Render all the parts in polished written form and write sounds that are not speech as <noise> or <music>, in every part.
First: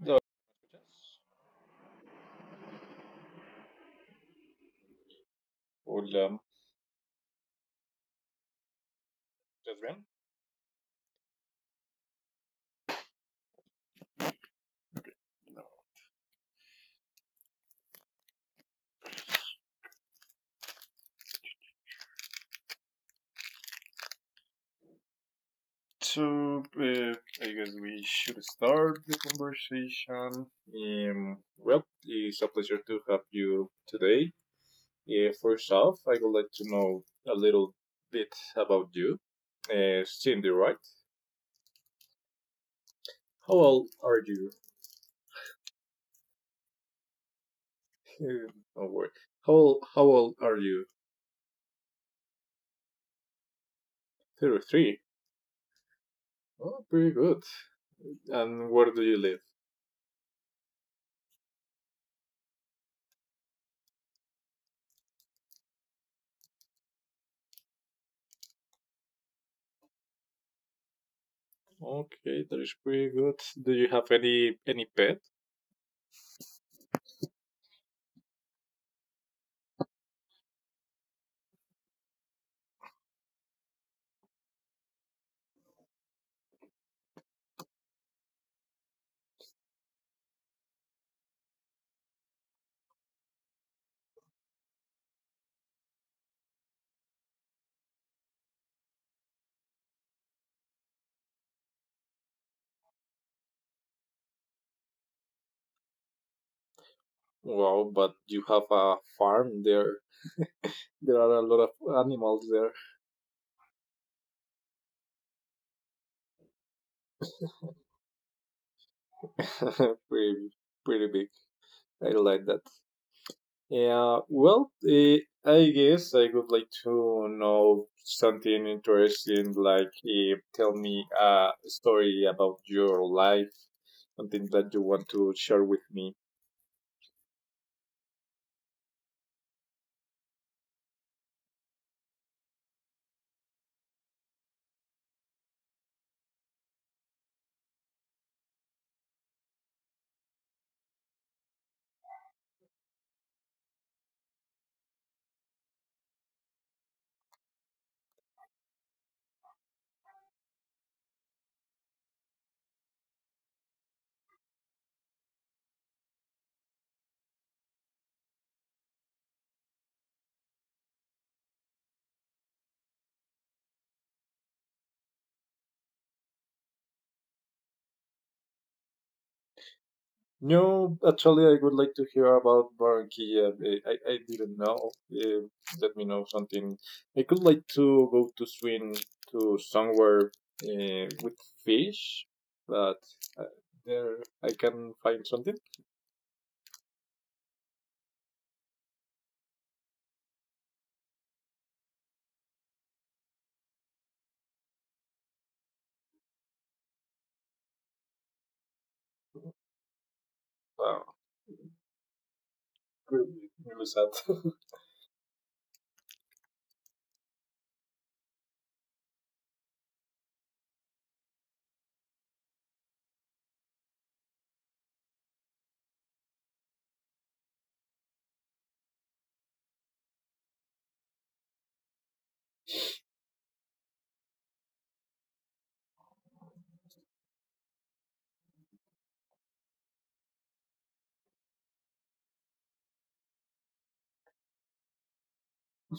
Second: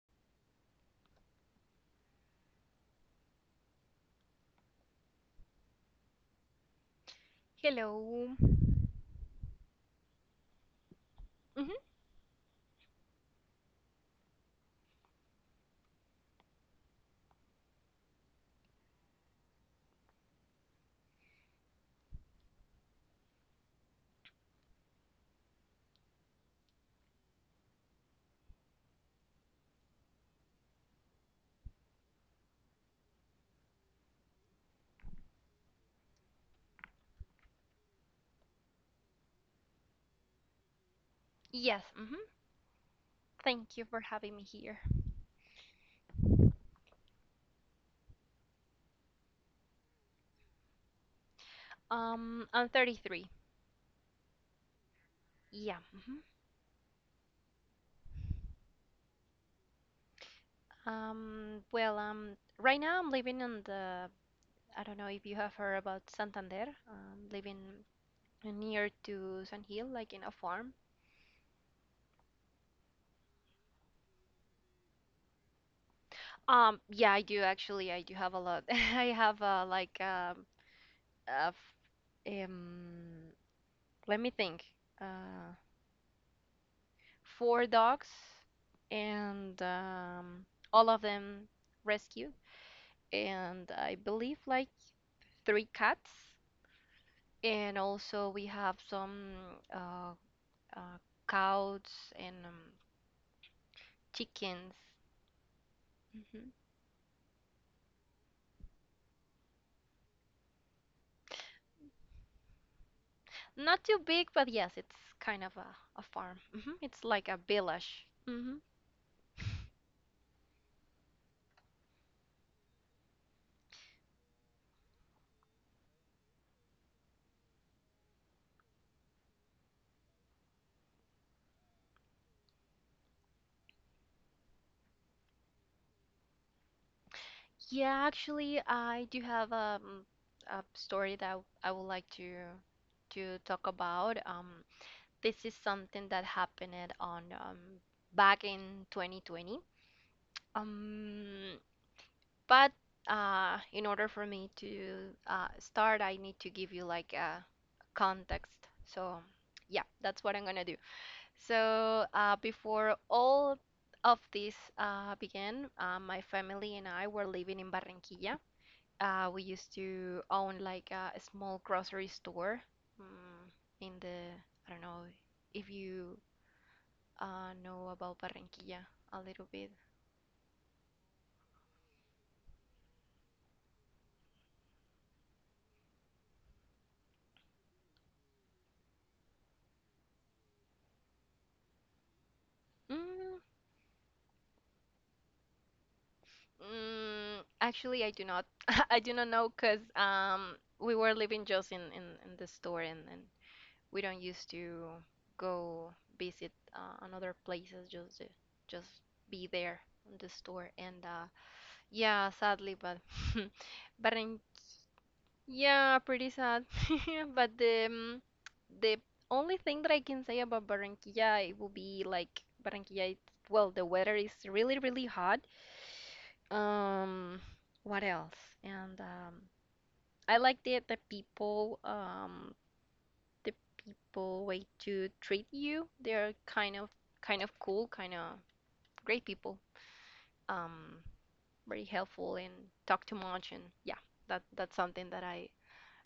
Hello, all, Hello. gentlemen. hmm So, I guess we should start the conversation. Well, it's a pleasure to have you today. First off, I would like to know a little bit about you. Cindy, right? Yes. How Thank you old for are having me you? here. <laughs> No worry. How old are you? I'm 33. 33. Yeah. Oh, pretty good. And where do you live? Um, well, um, right now I'm living in the. I don't know if you have heard about Santander. Living near to San Hill, like in a farm. Okay, that is pretty good. Do you have any pet? Yeah, I do actually. I do have a lot. <laughs> I have like uh, f- um, let me think. Uh, Four dogs, and all of them rescued, and I believe like three cats, and also we have some uh, uh, cows and chickens. hmm Wow, but you have a farm there. <laughs> There are a lot of animals there. Not too big, but yes, it's kind of a farm. It's like a village. <laughs> Pretty, pretty big. I like that. Yeah, well, I guess I would like to know something interesting, like tell me a story about your life, something that you want to share with me. Yeah, actually, I do have a story that I would like to talk about. This is something that happened on back in 2020. Um, But in order for me to start, I need to give you like a context. So, yeah, that's what I'm gonna do. So, before all of this began, my family and I were living in Barranquilla. We used to own like a small grocery store mm, in I don't know if you know about Barranquilla a little bit. No, actually, I would like to hear about Barranquilla. I didn't know. Let me know something. I could like to go to swim to somewhere with fish, but Mm, uh, there I can find something. Actually, I do not. <laughs> I do not know because we were living just in the store, and we don't used to go visit another places just just be there in the store and Wow. Yeah, sadly, but <laughs> Really, really but sad. in, yeah, pretty sad. <laughs> But the only thing that I can say about Barranquilla, it will be like Barranquilla. Well, the weather is really really hot um, what else? And I like the people, the people way to treat you. They're kind of cool, kind of great people. Um, Very helpful and talk too much, and yeah, that's something that I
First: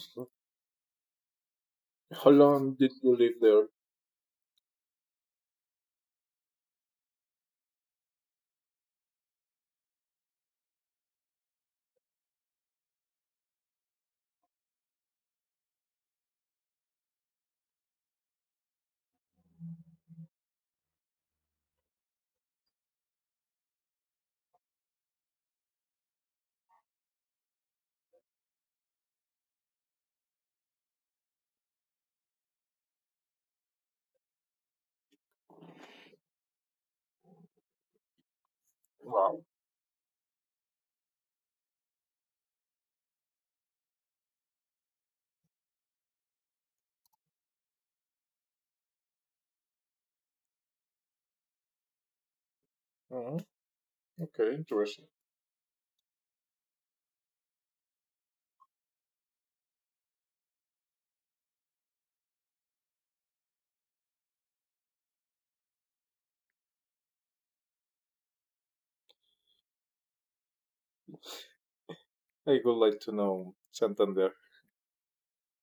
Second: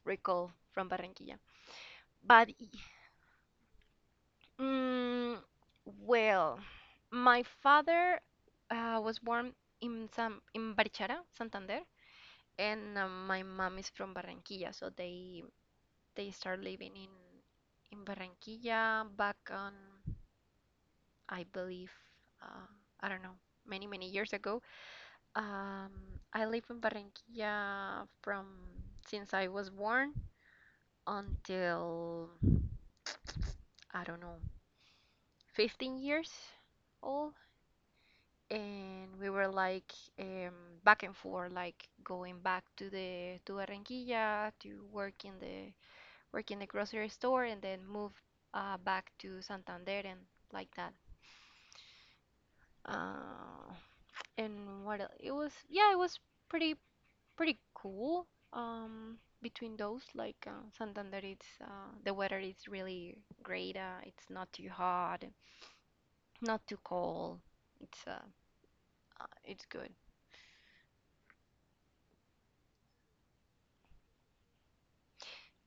recall from Barranquilla. <laughs> How But long did you live there? mm, well, my father was born in San in Barichara, Santander, and my mom is from Barranquilla, so they start living in Barranquilla back on, I believe, uh, I don't know, many many years ago. I live in Barranquilla from since I was born until, I don't know, 15 years old, and we Wow. were like back and forth, like going back to Barranquilla to work in the grocery store and then move back to Santander and like that. Oh, Uh, okay, and what interesting. el it was, yeah, it was pretty pretty cool. Between those, like Santander, it's the weather is really great. It's not too hot, not too cold. It's uh, it's good. I would like to know Santander.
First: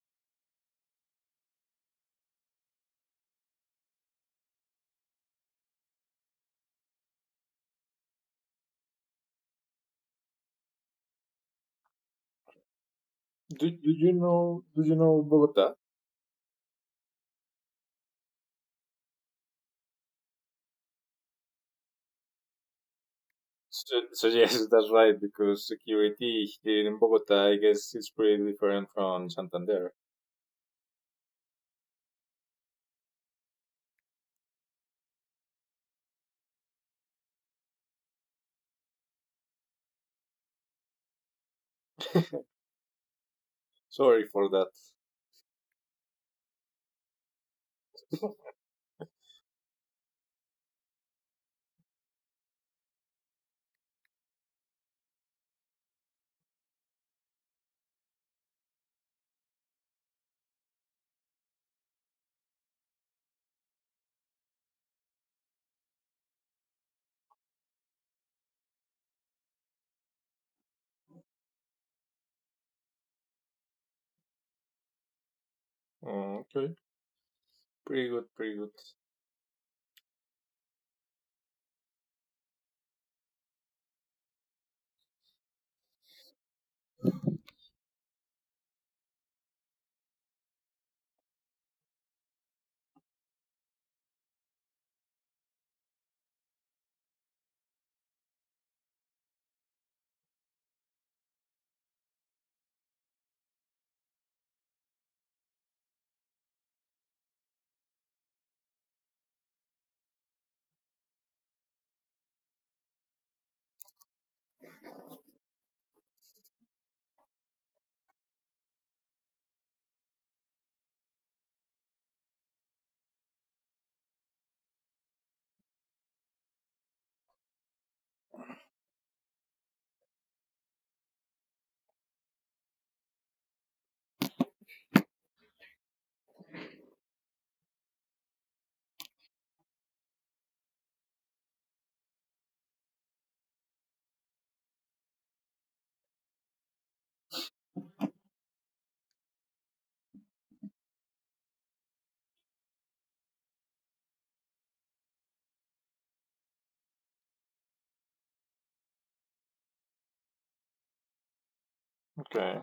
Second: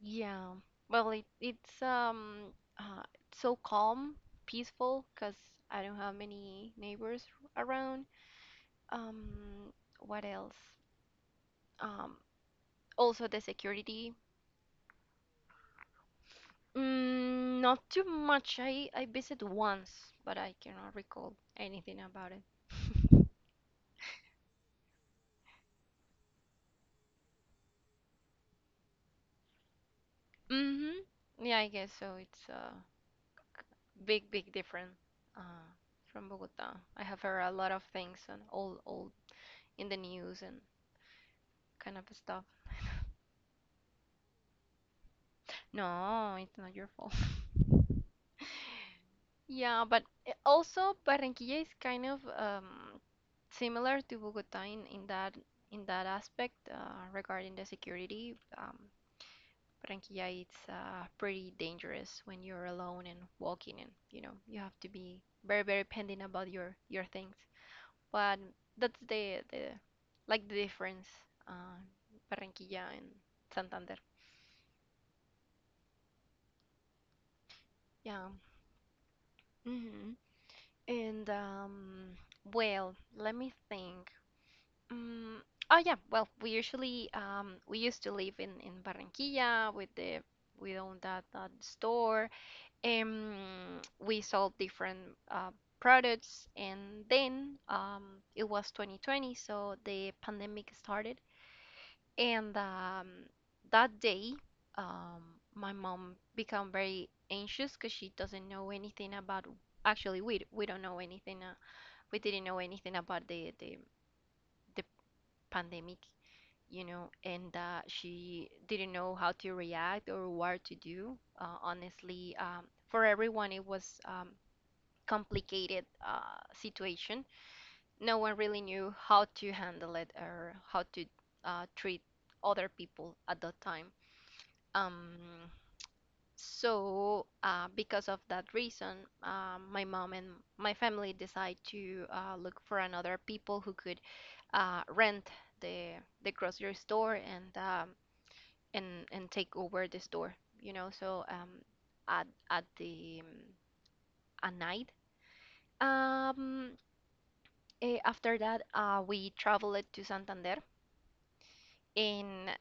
Yeah. Well, it's so calm, peaceful, 'cause I don't have many neighbors around. Um, what else? Um, Also the security. Do you know Bogota? Mm, not too much. I visit once, but I cannot recall anything about it. <laughs> So, yes, <laughs> that's right. Because security here in Bogota, I guess, is pretty different from Santander. Mm-hmm. Yeah, I guess so. It's a big, big different uh, from Bogota. I have heard a lot of things and all in the news and kind of stuff. Sorry for that. No, it's not your fault. Yeah, but also Barranquilla is kind of similar to Bogota in that aspect regarding the security. Barranquilla, it's pretty dangerous when you're alone and walking, and you know you have to be very very pending about your things. But that's the like the difference, uh, Barranquilla and Santander. Oh, okay, pretty Yeah. good, pretty good. hmm And well, let me think. Mm, oh yeah, well, we used to live in Barranquilla with the we owned that store. We sold different products, and then it was 2020, so the pandemic started, and that day, my mom became very anxious because she doesn't know anything about. Actually, we don't know anything. We didn't know anything about the pandemic, you know, and that she didn't know how to react or what to do. Honestly, for everyone, it was complicated situation. No one really knew how to handle it or how to treat other people at that time. Um, so, because of that reason, my mom and my family decide to look for another people who could rent the the grocery store, and and take over the store, you know, so at the at night. Um After that, we traveled to Santander, and Okay,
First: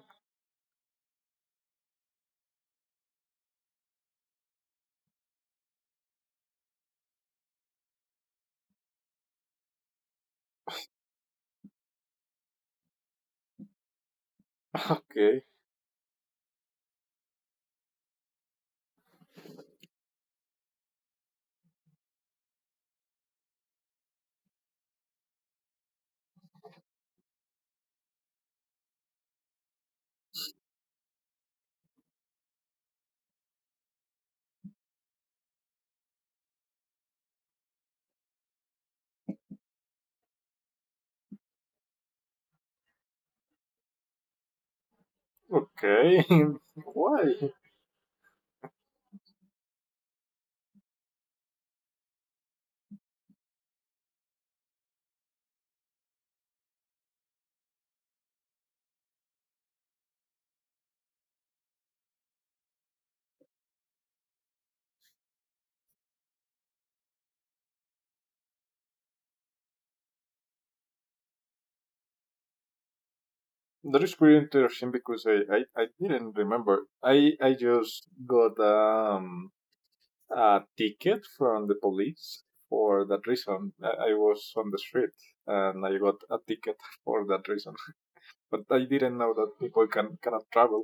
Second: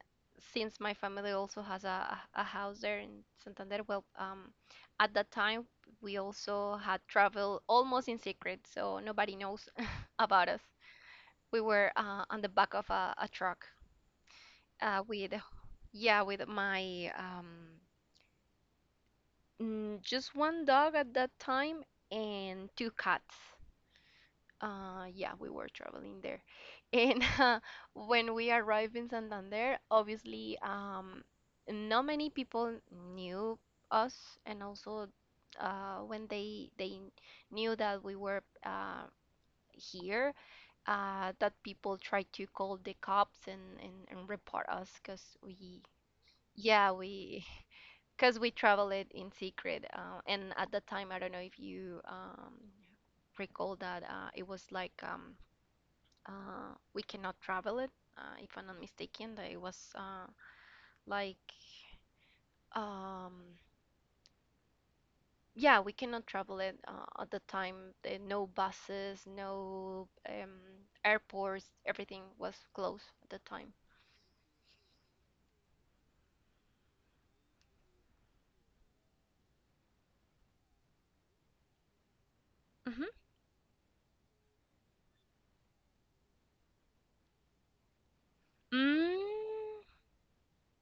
since my family also has a house there in Santander, well, at that time we also had traveled almost in secret, so nobody knows <laughs> about us. We were on the back of a truck with okay, yeah, with my just one dog at that time and two cats. Yeah, we were traveling there. And <laughs> when we arrived in Santander, obviously, not many people knew us, and also when they knew that we were here, that people tried to call the cops and report us because we, okay. yeah, <laughs> Why? we because we travel it in secret. And at that time, I don't know if you recall that it was like we cannot travel it, if I'm not mistaken. That it was like um, yeah, we cannot travel it at the time. There no buses, no airports. Everything was closed at the time. That is pretty interesting because I didn't remember. I just got a ticket from the police for hmm that reason. I was on the street and I got a ticket for that reason. <laughs> But I didn't know that people Mm, cannot travel.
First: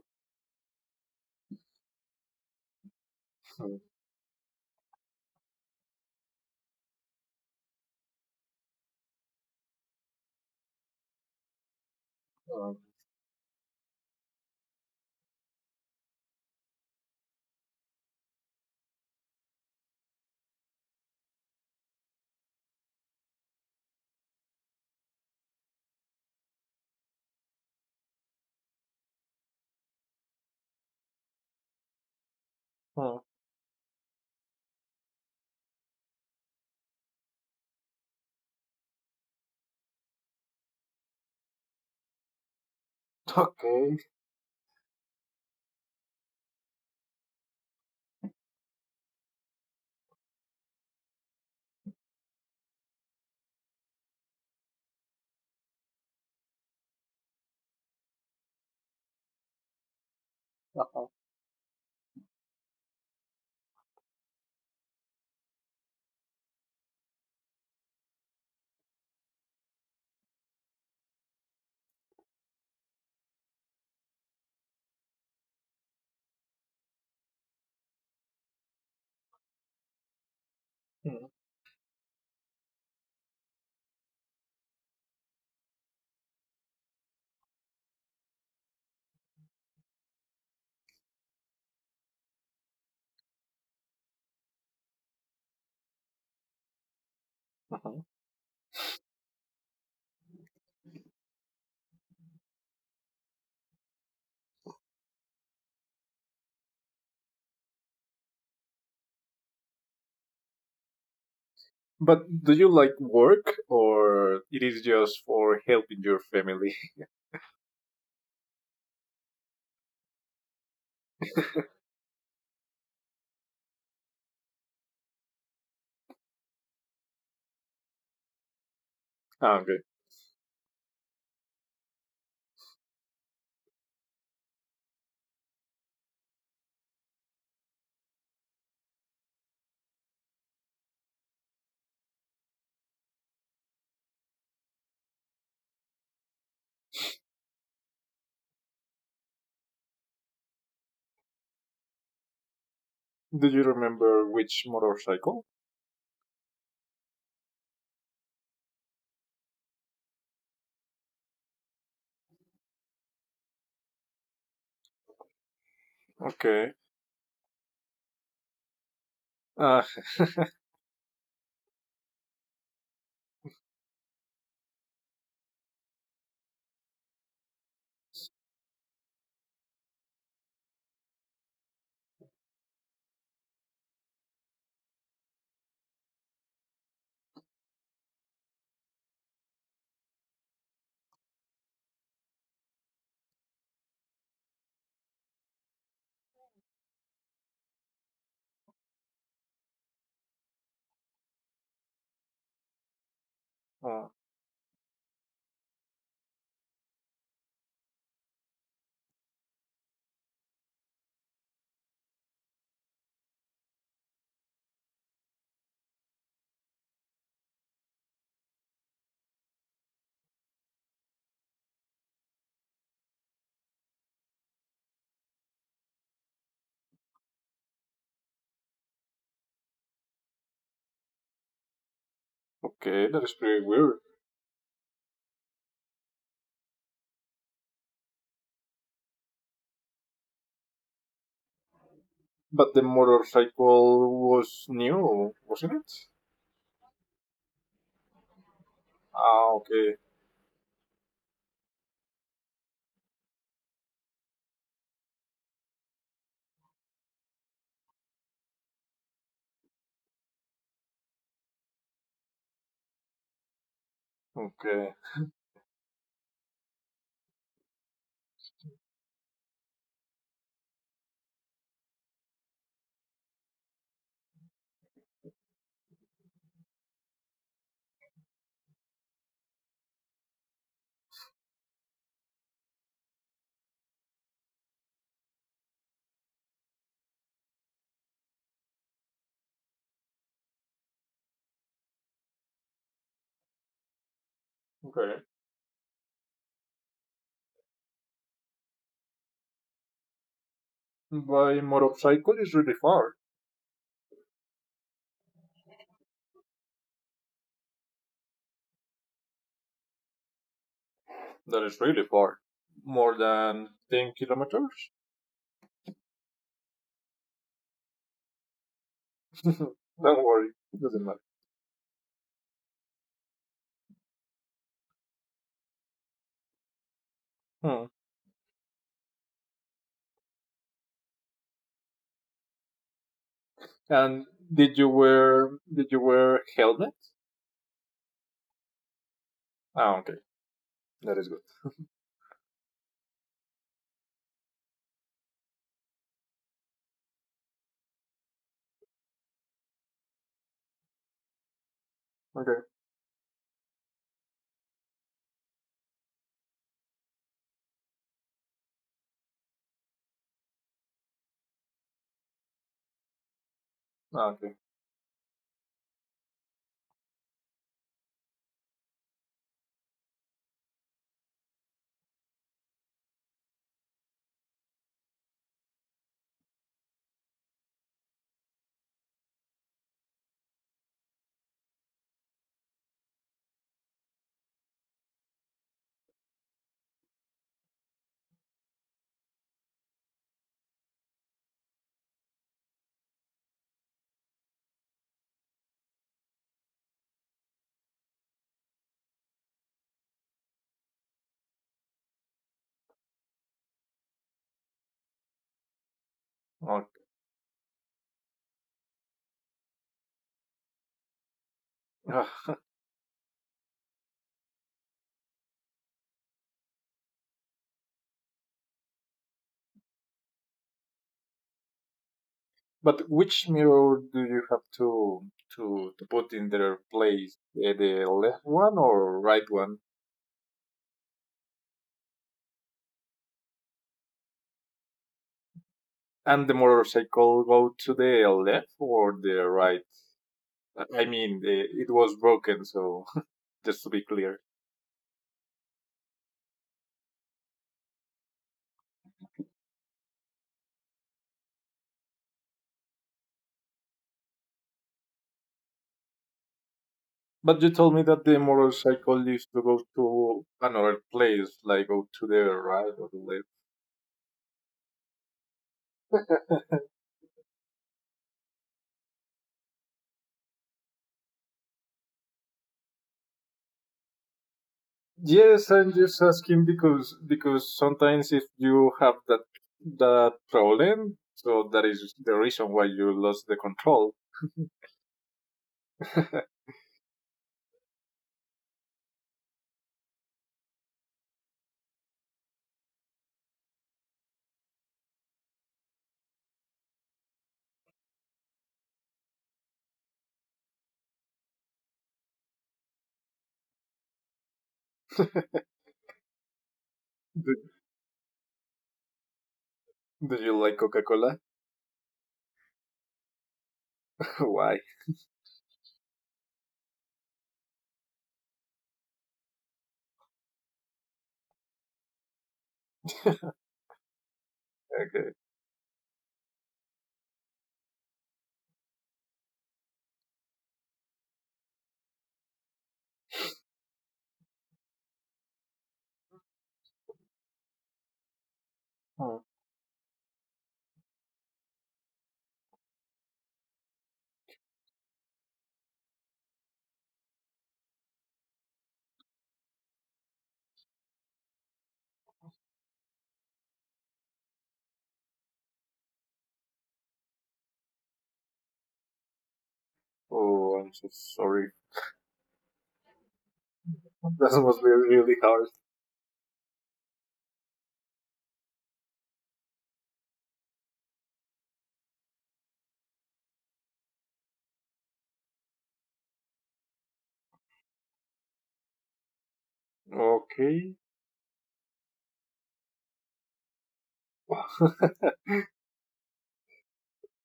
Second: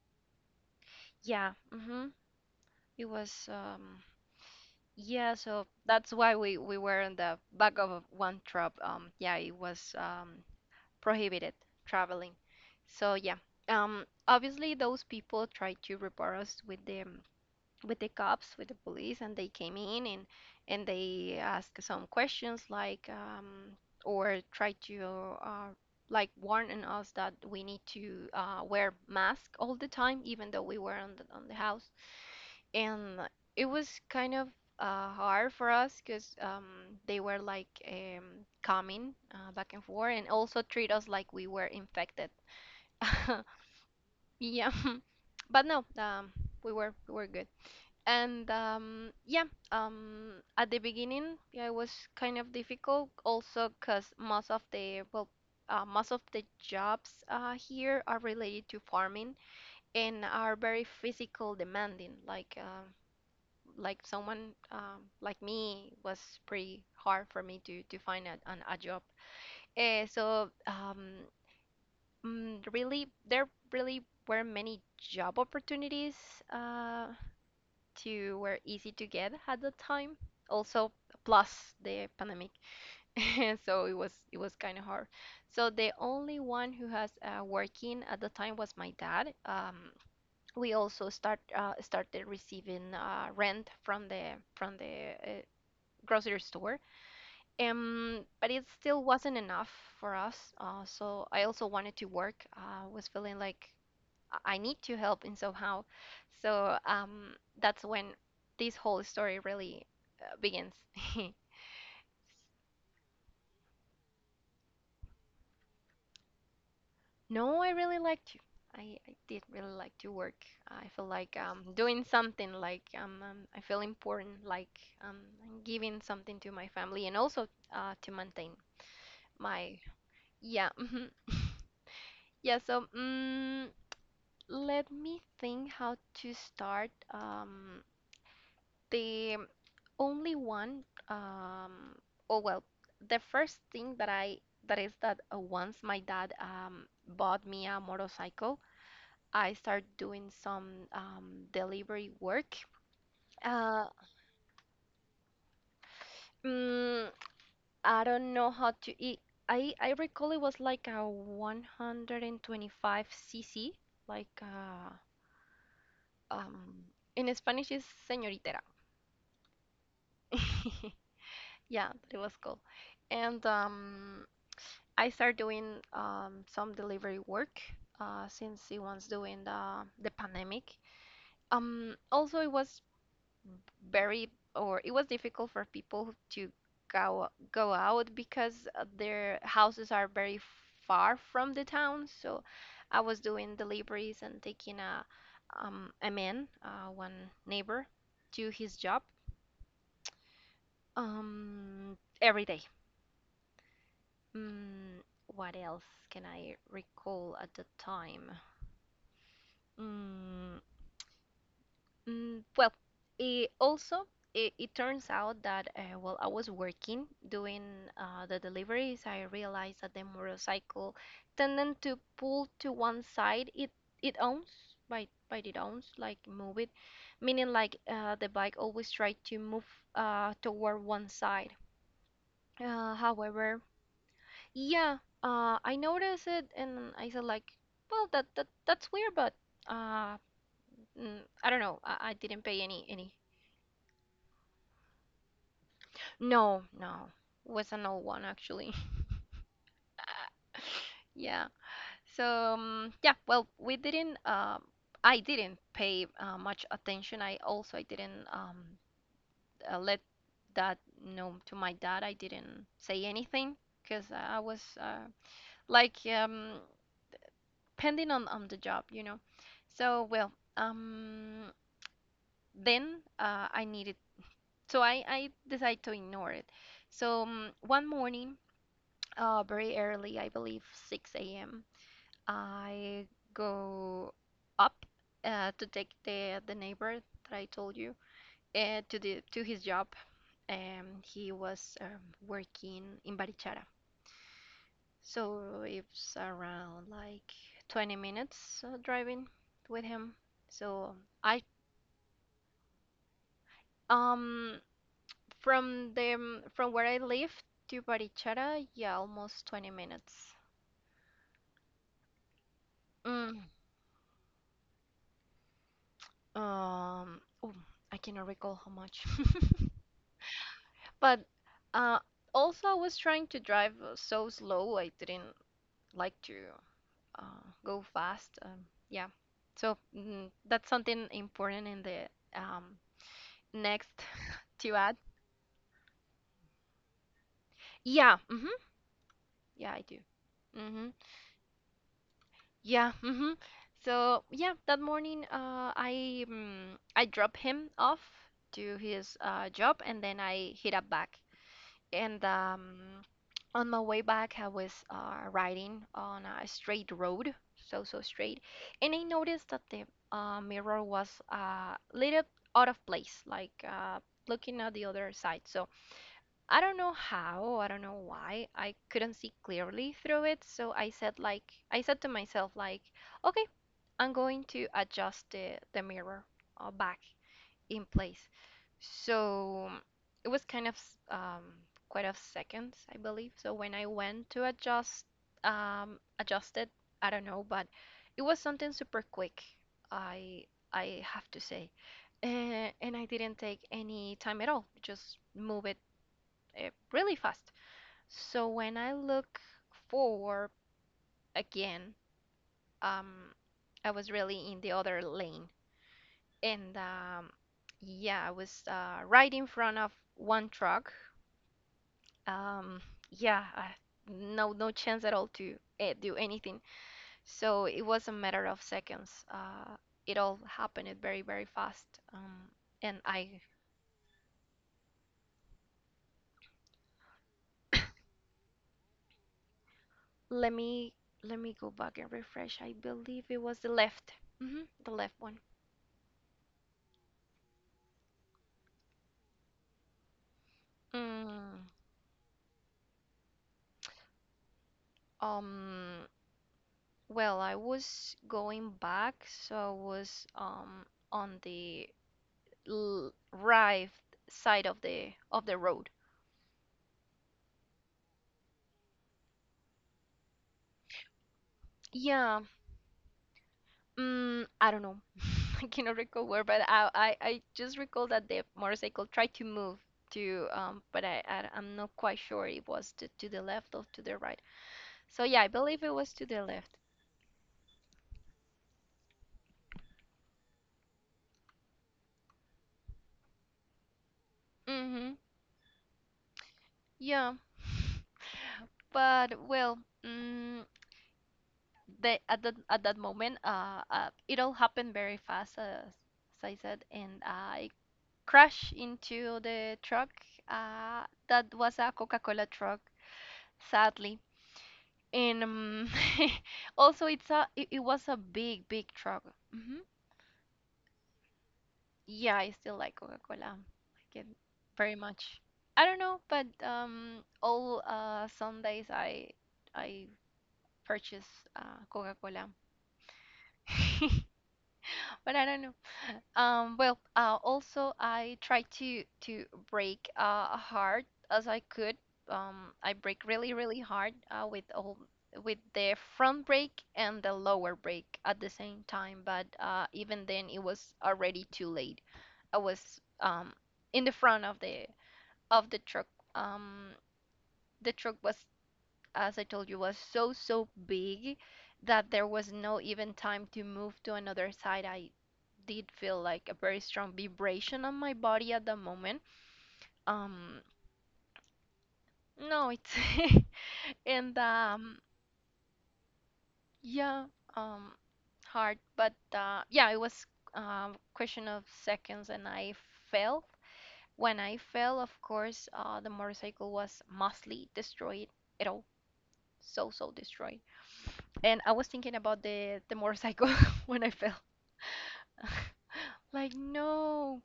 yeah. It was. So, Yeah, so that's why we were in the back of one truck. Yeah, it was prohibited traveling. So yeah, obviously those people tried to report us with the cops, with the police, and they came in and they asked some questions like or tried to uh like warning us that we need to wear mask all the time, even though we were on the house, and um, it was kind of hard for us because they were like coming back and forth and also treat us like we were infected. <laughs> okay. Yeah, <laughs> but no, we were good. And yeah, at the beginning, yeah, it was kind of difficult also because most of the jobs here are related to farming and are very <laughs> physical demanding. Like someone like me, it was pretty hard for me to find a job. So really, there really were many job opportunities uh, to were easy to get at the time. Also, plus the pandemic, <laughs> so it was kind of hard. So the only one who has working at the time was my dad. We also start started receiving rent from the grocery store. But it still wasn't enough for us. So I also wanted to work. I was feeling like I need to help in somehow. So that's when this whole story really begins. But do you like work or it is just for helping your family? <laughs> No, I really liked you. I did really like to work. I feel like doing something, like I feel important, like I'm giving something to my family and also to maintain <laughs> Okay. my yeah. Mhm. <laughs> Yeah, so let me think how to start. The only one, um, oh well, The first thing that I that is that once my dad bought me a motorcycle, I started doing some delivery work. Do you Uh, remember which motorcycle? mm, I don't know how. I recall it was like a 125 cc, like Okay. um, in Spanish is señoritera. Uh, <laughs> Yeah, that was cool. And I started doing some delivery work since it was during the pandemic. Also, it was very, or it was difficult for people to go out because their houses are very far from the town. So I was doing deliveries and taking a man, one neighbor, to his job every day. uh, Mm, what else can I recall at the time? Mm, well, it also it turns out that while I was working doing the deliveries, I realized that the motorcycle tended to pull to one side. It owns by it owns like move it, meaning like the bike always tried to move toward one side. Uh, okay, that is however, pretty weird. yeah, I noticed it, and I said like, well, that's weird, but uh, I don't know. I didn't pay But the any any. motorcycle was new, wasn't it? No, no, was an old one actually. Ah, okay, <laughs> Yeah. So yeah, well, we didn't. I didn't pay much attention. I also I didn't let that known to my dad. I didn't say anything because I was okay, like pending on the job. So well. Um, then I needed, so I decided to ignore it. So one morning, very early, I believe 6 a.m., I go up to take the neighbor that I told you, to the to his job, and he was working in Barichara, okay. so it's around like 20 minutes driving with him. So I By motorcycle is really far. um From the from where I live to Barichara, yeah, almost 20 minutes. That is really far. More Mm, than 10 kilometers? um, ooh, I cannot recall how much. <laughs> <laughs> Don't worry, doesn't matter. But uh, also I was trying to drive so slow. I didn't like to go Hmm. fast. Yeah. So that's something important in the um, next And <laughs> to did you add. wear did you wear helmet? Yeah. hmm Yeah, I Ah, do. okay, Mm-hmm. that is good. Yeah. hmm So yeah, that morning, I drop him off to his job, and then I hit up back. And Okay, on my way back, I was riding on a straight road, so so straight, and I noticed that the mirror was a little out of place, like okay, looking at the other side. So I don't know how, I don't know why. I couldn't see clearly through it, so I said to myself like, "Okay, I'm going to adjust the mirror back in place." So it was kind of um quite of seconds, I believe. So when I went to adjust it, I don't know, but it was something super quick. I I have to say. And I didn't take any time at all. Just move it really fast. So when I look forward again, um, I was really in the other lane, and okay. Yeah, I was right in front of one truck. Ah, Um, yeah, I, no no chance at all to do anything. So it was a matter of seconds. It all happened very very fast. Um, and but I which mirror do you have to put in their place? The left one or right one? Let me go back and refresh. I believe it was the left. Hmm the left one. And the motorcycle go to the left or the right? I mean, Mm. it was broken, so <laughs> just to be clear. Um, well, I was going back, so I was on the l right side of the road. But you told me that the moral cycle used to go to another place, like go to Yeah, the right or the left. I don't know. <laughs> I cannot recall where, but I just recall that the motorcycle tried to move to, but I'm not quite sure it was to the left or to the right. So yeah, I Yes, believe I'm it was just to the asking left. because sometimes if you have that problem, so that is the reason why you lost the control. <laughs> Mm-hmm. Yeah, <laughs> but well, mm the at that moment, it all happened very fast, as I said, and I crashed into the truck. That was a Coca-Cola truck, sadly. And <laughs> also do, it was a big truck. Hmm do you like Coca Cola? yeah, I still like Coca-Cola. Like it <laughs> Why? very much. I don't know, but all Sundays I purchase Coca-Cola. <laughs> But Okay. I don't know. Well, also I try to break hard as I could. I break really, really hard with all with the front brake and the lower brake at the same time. Oh, But even then, it was already too late. I was in the front of the truck. Um, the truck was, as I told you, was so, so big that there was no even time to move to another side. I did feel like a very strong vibration on my body at the moment. Um, oh, I'm so sorry. <laughs> no, it's <laughs> and That must be really hard. yeah, um, hard, but yeah, it was question of seconds, and I fell. When I fell, of course, the motorcycle was mostly destroyed at all, so so destroyed. Okay. And I was thinking about the motorcycle <laughs> when I fell. <laughs> Like, no.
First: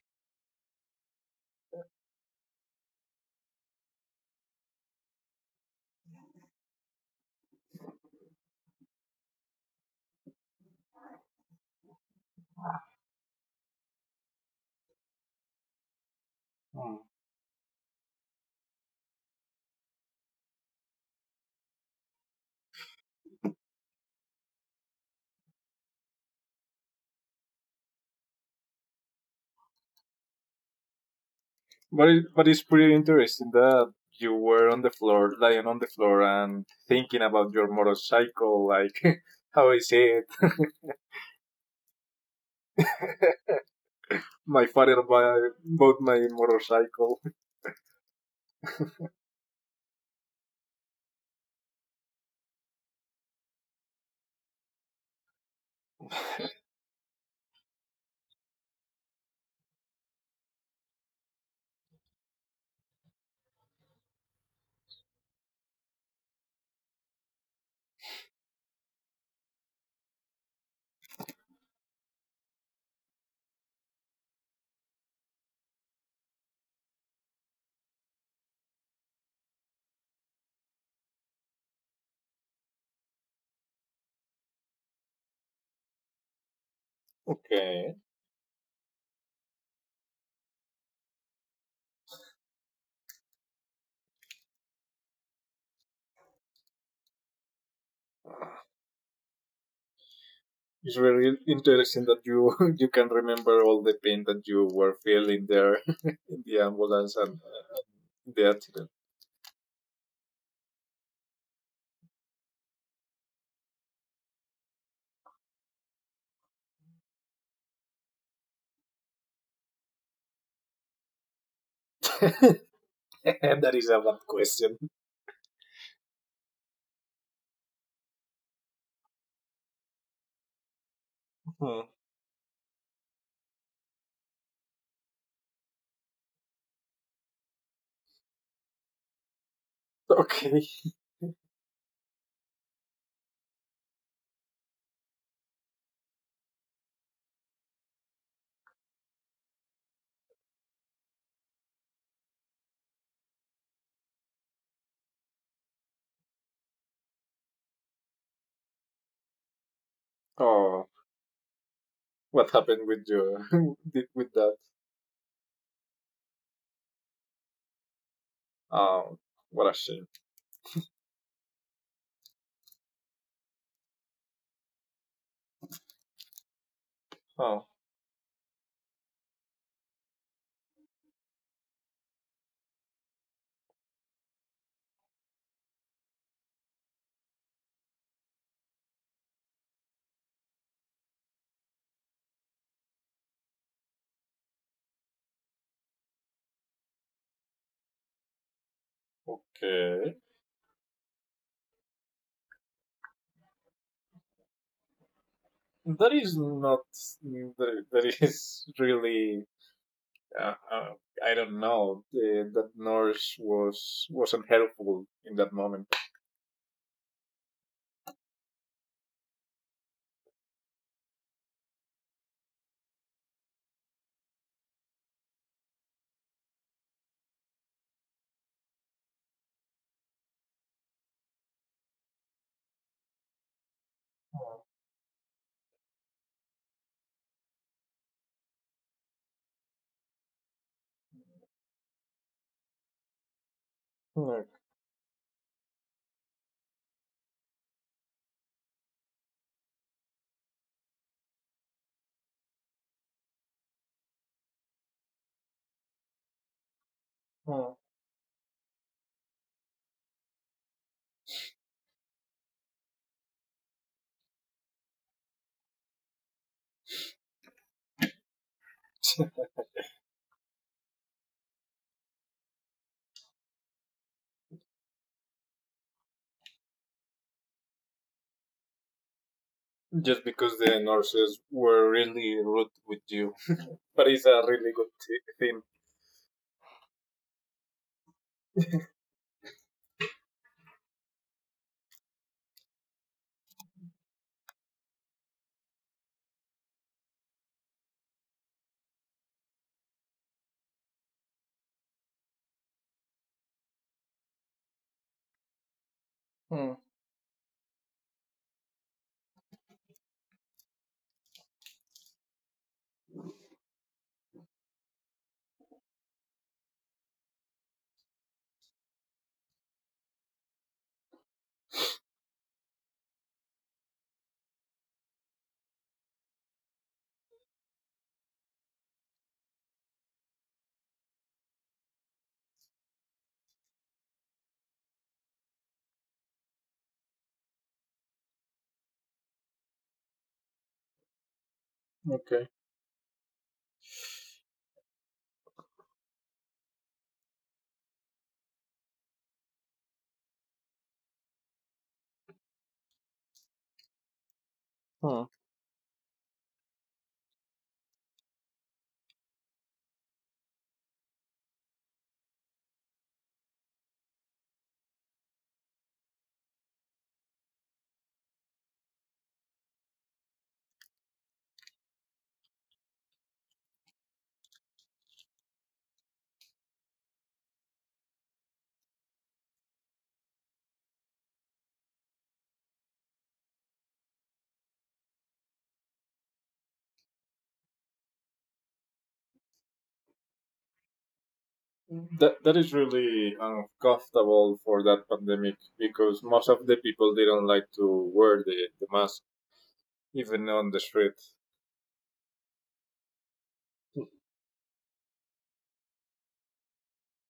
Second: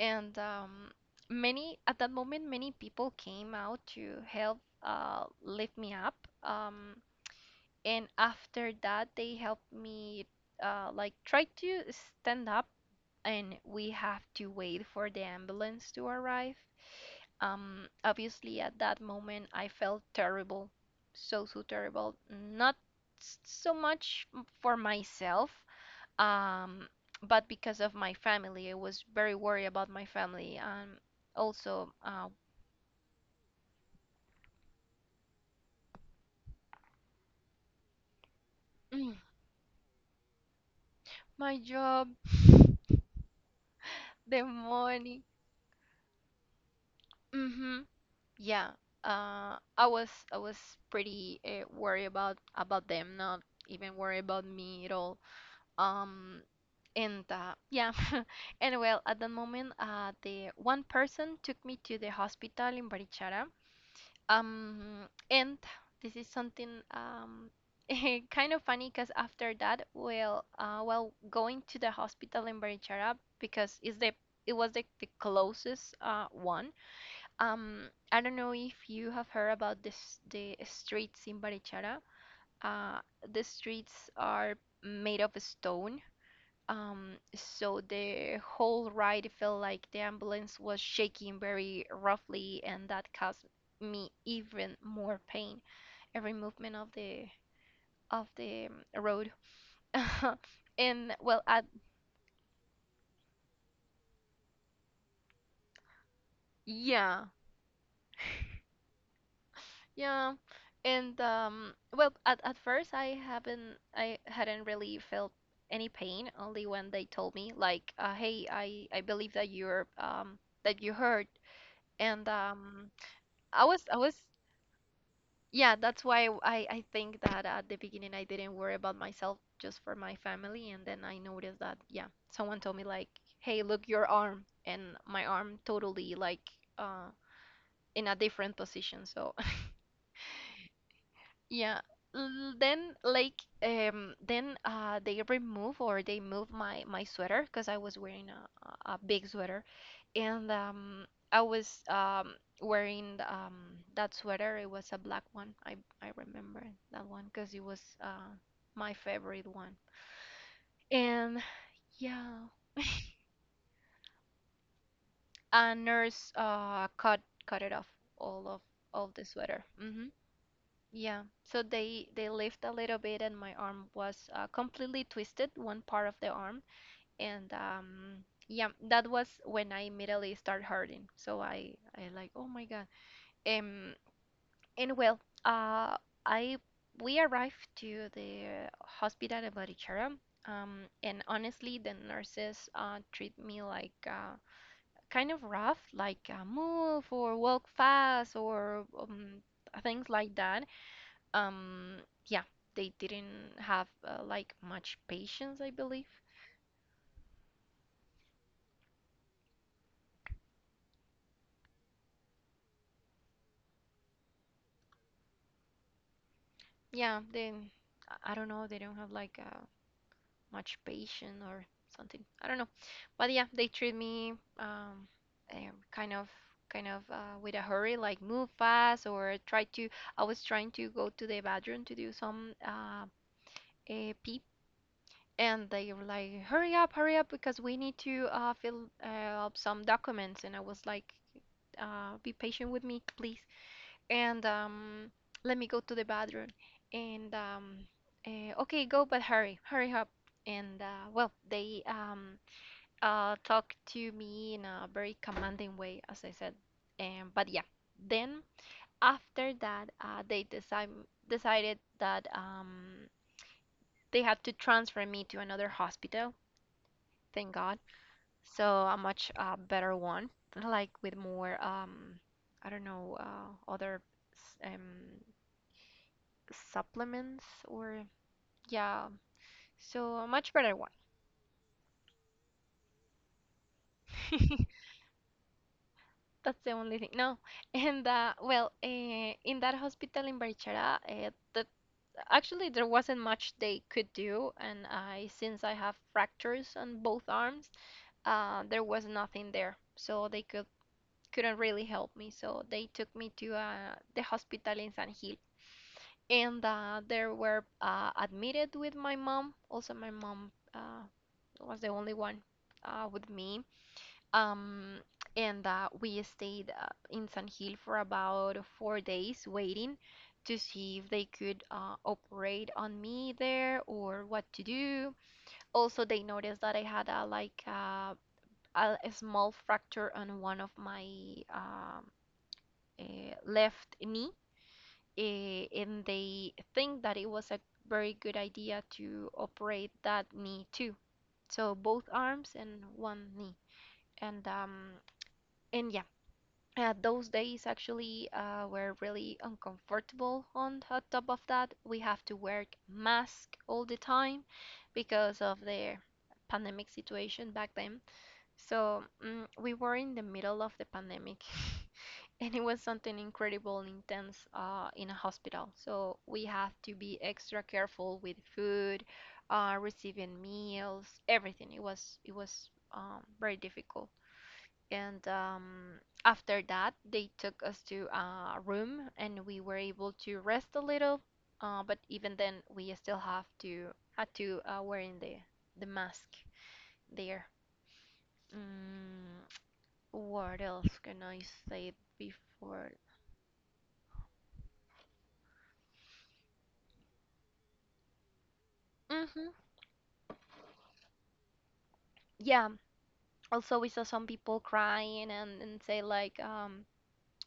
And many, at that moment, many people came out to help lift me up. Um, and after that, they helped me, like, try to stand up, and we have to wait for the ambulance to arrive. Hmm. Obviously, at that moment, I felt terrible. So, so terrible. Not s- so much m- for myself um but because of my family. I was very worried about my family, and also But it, but it's pretty interesting that you were on the floor, lying on the floor, and thinking about your motorcycle, mm, like, <laughs> how I said, <clears throat> my job, the my father money. bought my motorcycle. <laughs> Hmm yeah, I was pretty worried about them, not even worried about me at all. Um and Yeah, <laughs> and well, at that moment, the one person took me to the hospital in Barichara. And this is something <laughs> kind of funny because after that, well, going to the hospital in Barichara because it was the closest one. I don't know if you have heard about this, the streets in Barichara. Uh, the streets are made of stone, so Okay. the whole ride felt like the ambulance was shaking very roughly, and that caused me even more pain, every movement of the road. <laughs> And It's well, at very interesting that you <laughs> you can remember all the pain that you were feeling there <laughs> in the yeah, ambulance and the accident. yeah, and well, at first I hadn't really felt any pain, only when they told me like, hey, I believe that you're that you hurt, and <laughs> I was And I that is was. a bad question. Yeah, that's why w- I think that at the beginning, I didn't worry about myself, just for my family, and then I noticed that, Hmm. yeah, someone told me like, hey, look your arm, and my arm totally like uh in a different position. So Okay. yeah. L- Then like then they remove or they move my sweater because I was wearing a big sweater, and I was wearing that sweater. It was a black one, I remember that one because it was my favorite one. Oh, And yeah, what happened with you <laughs> with that? a nurse cut it off, all of all the Um, sweater. what a Hmm shame. Yeah, so they lift a little bit, and my arm was completely twisted, one part of the arm, and Oh, yeah, that was when I immediately start hurting. So I like, oh my God. Um, and well, uh, I We arrived to the hospital in Barichara, and honestly, the nurses treat me like, kind of rough, like, move or walk fast, or things okay, like that. um yeah, they didn't have, like, much patience, I believe. that is not that, is really, uh, uh, I don't know, that nurse wasn't helpful in that moment. Yeah, they I don't know, they don't have like, much patience or something, I don't know. But yeah, they treat me, um kind of with a hurry, like, move fast or try to, I was trying to go to the bathroom to do some a pee, and they were like, hurry up, hurry up, because we need to fill up some documents. And I was like, be patient with me, please. And <laughs> let me go to the bathroom. And okay, go, but hurry, hurry up. And well, they talk to me in a very commanding way, as I said. But yeah, then after that, they decided that they had to transfer me to another hospital. Thank God. So a much better one, like with more I don't know, other s- um, supplements or yeah, so a Just much better because one. the nurses were really rude with you, but it's a really good thing. That's the only thing, no. <laughs> And well, in that hospital in Barichara, that actually there wasn't much they could do, and I, since I have fractures on both arms, there was nothing there, so they couldn't really help me. So they took me to the hospital in San Gil. And Hmm. They were admitted with my mom. Also my mom, was the only one with me. Um, and we stayed in San Gil for about four days, waiting to see if they could operate on me there or what to do. Also, they noticed that I had a like, a small fracture on one of my um, left knee, and they think that it was a very good idea to operate that knee too. So both arms Okay. and one knee. And yeah, those days actually were really uncomfortable. On t- top of that, we have to wear mask all the time Hmm. because of the pandemic situation back then. So we were in the middle of the pandemic, <laughs> and it was something incredible and intense in a hospital. So we have to be extra careful with food, receiving meals, everything. It was very difficult. And after that, they took us to a room, and we were able to rest a little. But even then, we still have to had to wearing the mask there. Mm, what else can I say That is before? really uncomfortable for that pandemic because most of the people didn't like to wear the mask Mm-hmm. even on the street. Yeah. Also, we saw some people crying and say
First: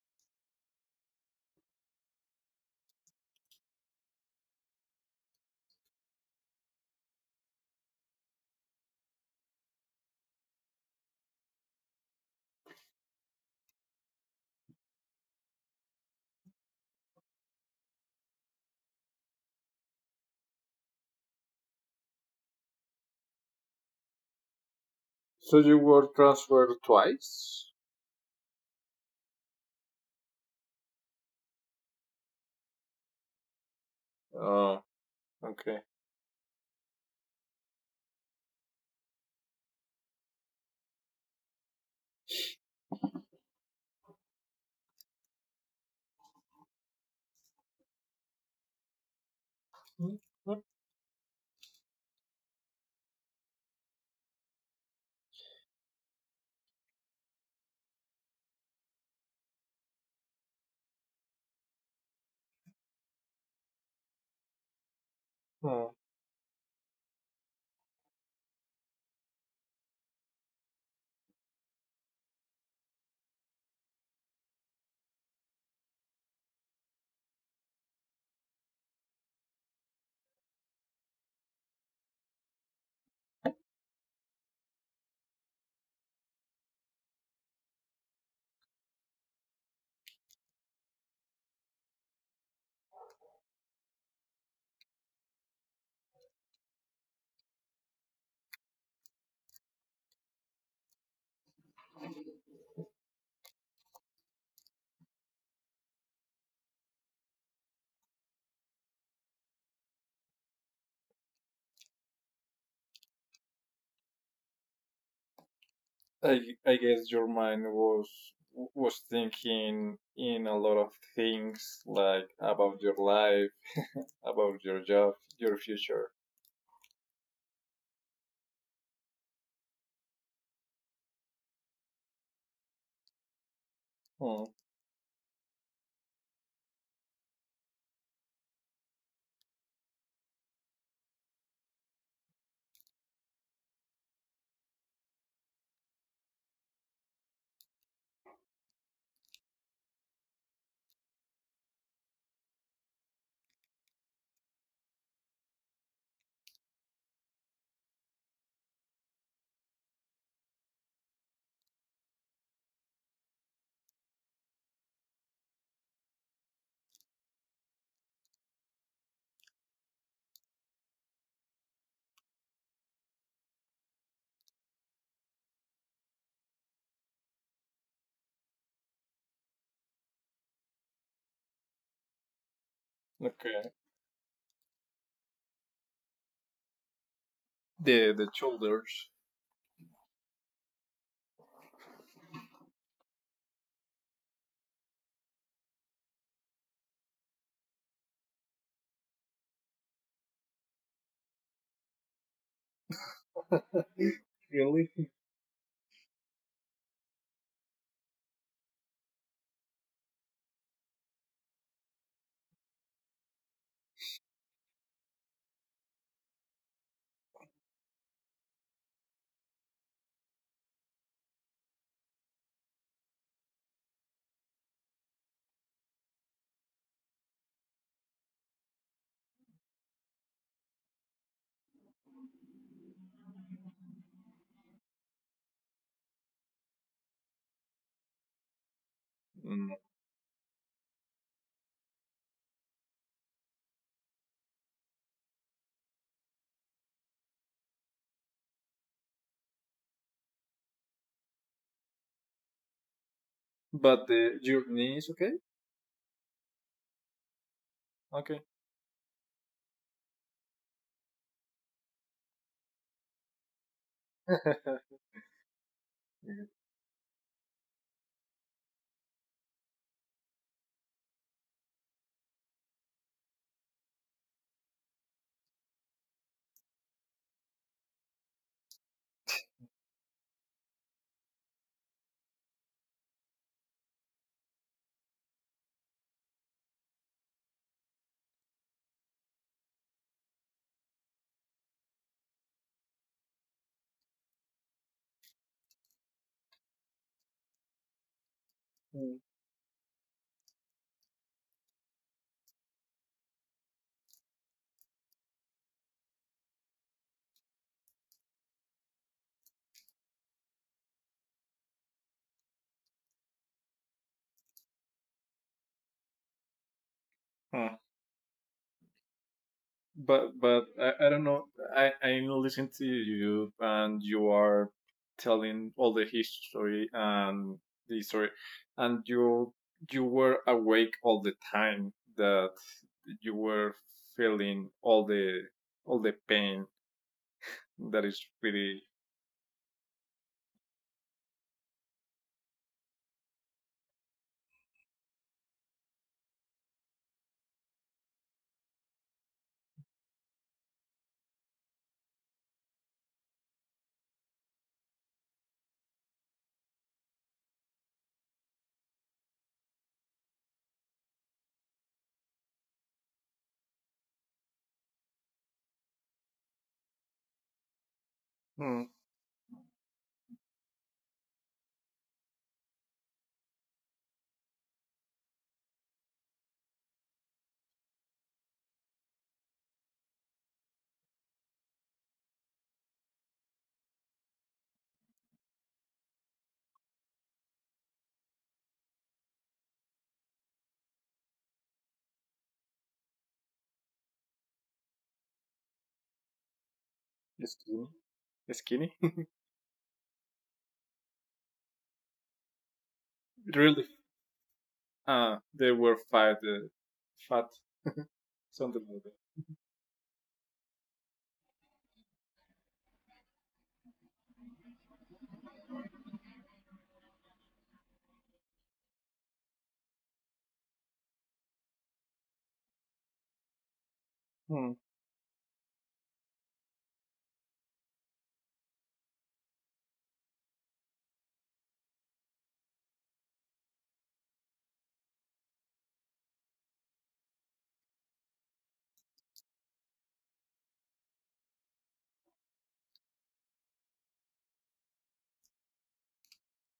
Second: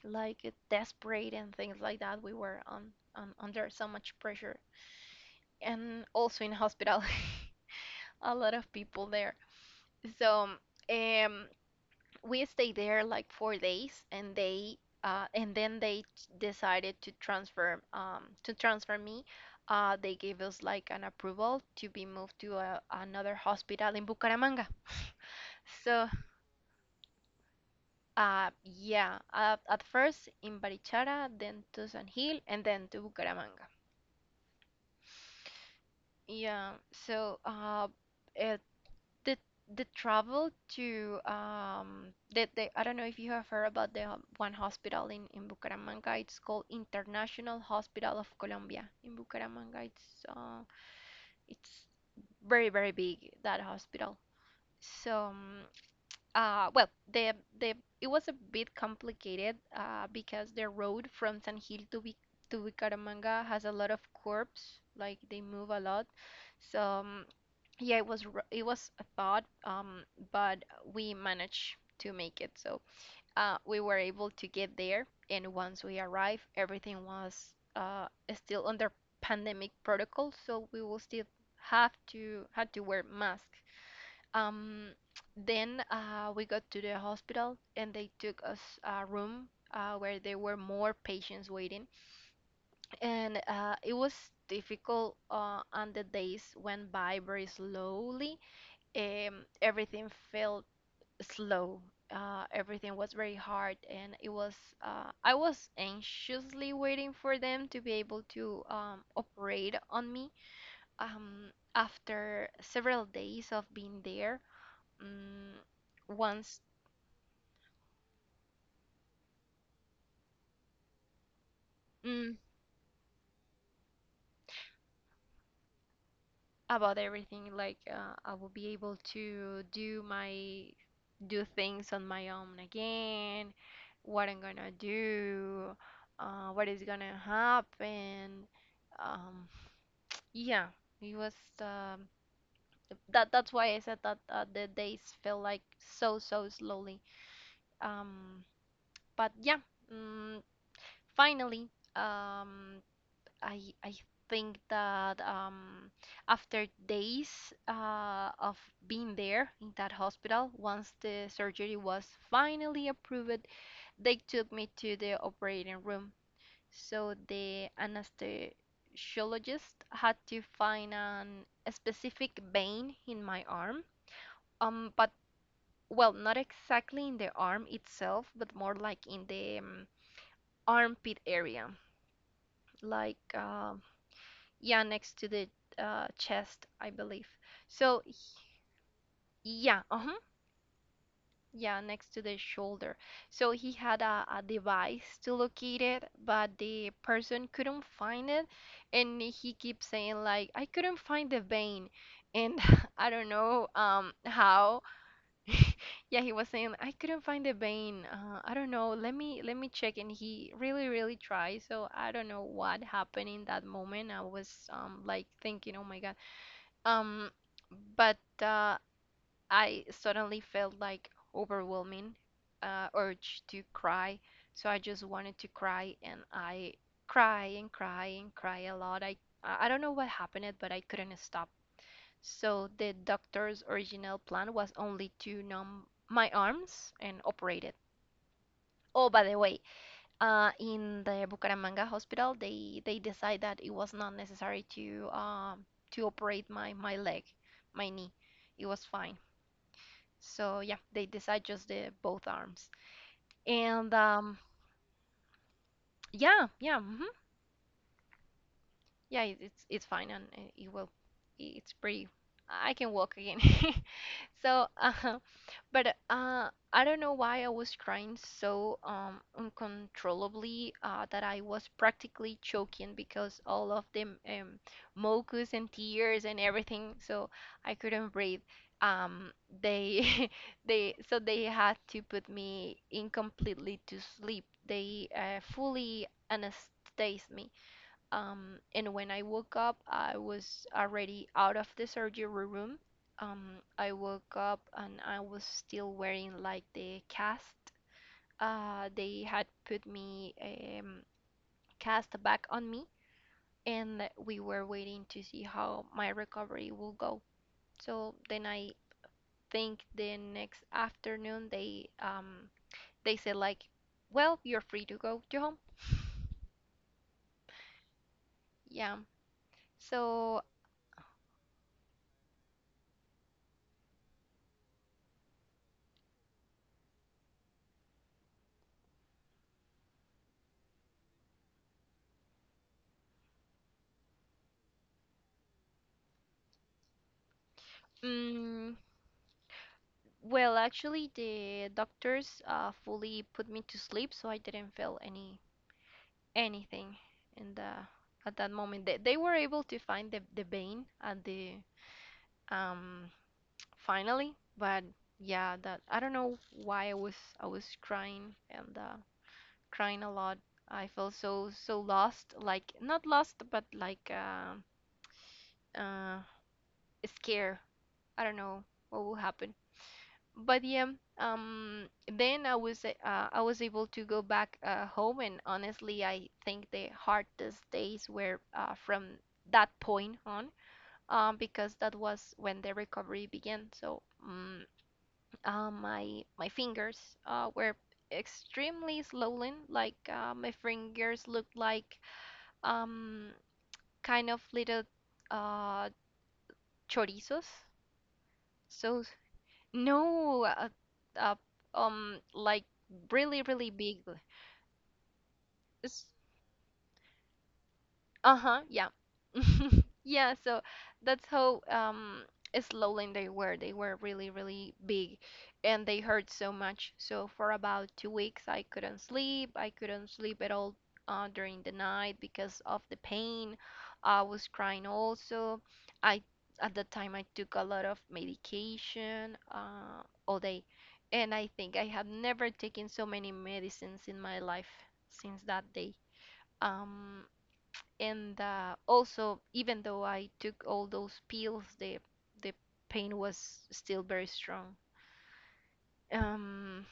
like desperate and things like that. We were on under so much pressure, and also in hospital, <laughs> a lot of people there. So um, we stayed there like 4 days, and they and then they ch- decided to transfer me. They gave us like an approval to be moved to another hospital in Bucaramanga. So you were So transferred twice? Yeah, at first in Barichara, then to San Gil, and then to Bucaramanga. Oh, okay. Yeah, so uh, the the travel to the I don't know if you have heard about one hospital in Bucaramanga. It's called International Hospital of Colombia in Bucaramanga. Mm, It's mm, uh it's very very big, that hospital. So well the it was a bit complicated because the road from San Gil to Bucaramanga has a lot of curves, like they move a mm. lot. So yeah, it was a thought, but we managed to make it. We were able to get there, and once we arrived, everything was still under pandemic protocol, so we will still have to had to wear masks. Um, then we got to the hospital, and they took us a room where there were more patients waiting, and it was difficult. And the days went by very slowly. Everything felt slow. Everything was very hard, and it was I was anxiously waiting for them to be able to operate on me. After several days of being there, um, I, once I guess your mind was thinking in a lot of things like mm, about your life, about your job, your future. about everything, like I will be able to do my do things on my own again, what I'm Oh, gonna do, what is gonna happen. Um, yeah, it was um, that. That's why I said that the days felt like so slowly. Um, but yeah, mm, finally, um, I think that after days of being there in that hospital, once the surgery was finally approved, they took me to the operating room. So the anesthesiologist had to find a specific vein in my arm. But well, not exactly in the arm itself, but more like in the armpit area, like okay. uh, yeah, next to the chest, I believe. So The shoulders. yeah, uh-huh. Yeah, next to the shoulder. So he had a device to locate it, but the person couldn't find it. And he keeps saying, like, "I couldn't find the vein." And <laughs> I don't know <laughs> how. Really? <laughs> Yeah, he was saying, "I couldn't find the vein. I don't know. Let me check." And he really, really tried. So I don't know what happened in that moment. I was like thinking, "Oh my God." Um, but uh, I suddenly felt like overwhelming urge to cry. So I just wanted to cry, and I cry and cry and cry a lot. I don't know what happened, but I couldn't stop. So the doctor's original plan was only to numb my arms and operate it. Oh, by the way, Mm. In the Bucaramanga hospital, they decide that it was not necessary to operate my leg, my knee. It was fine. So yeah, they decide just the both arms. And But the your knees, okay? yeah, yeah, hmm, Okay. yeah, it's fine, and it's pretty. I can walk again. <laughs> So <laughs> uh, But I don't know why I was crying so uncontrollably that I was practically choking because all of the mucus and tears and everything, so I couldn't breathe. Um, they, <laughs> they had to put me in completely to sleep. They fully anesthetized me. And when I woke up, I was already out of the surgery room. I woke up, and I was still wearing like the cast. They had put me cast back on me, and we were waiting to see how my recovery will go. So then I think the next afternoon they said like, "Well, you're free to go to home." Mm. Yeah. So. But I don't know. I listen to you and you are telling all the history and the story, and you were awake all the time that you were feeling all the pain that is mm really Well, actually, the doctors fully put me to sleep, so I didn't feel anything in the at that moment. They were able to find the vein at the um finally, but yeah, that I don't know why I was crying and crying a lot. I felt so lost, like, not lost, but like uh scared. I don't know mm, what will happen. But yeah, then I was able to go back home. And honestly, I think the hardest days were from that point on, because that was when the recovery began. So my fingers were extremely swollen. Like my fingers looked like um kind of little uh chorizos. skinny, skinny. So <laughs> no, uh, like, really, really Really, big. They were It's fat, fat, uh-huh, something yeah. like that. <laughs> Yeah, so that's how slowly they were. They were really, really big, and they hurt so much. So for about 2 weeks, I couldn't sleep. I couldn't sleep at all during the night because of the pain. I was Hmm. crying also. I At that time, I took a lot of medication all day. And I think I have never taken so many medicines in my life since that day. Um, and also, even though I took all those pills, the pain was still very strong. Um,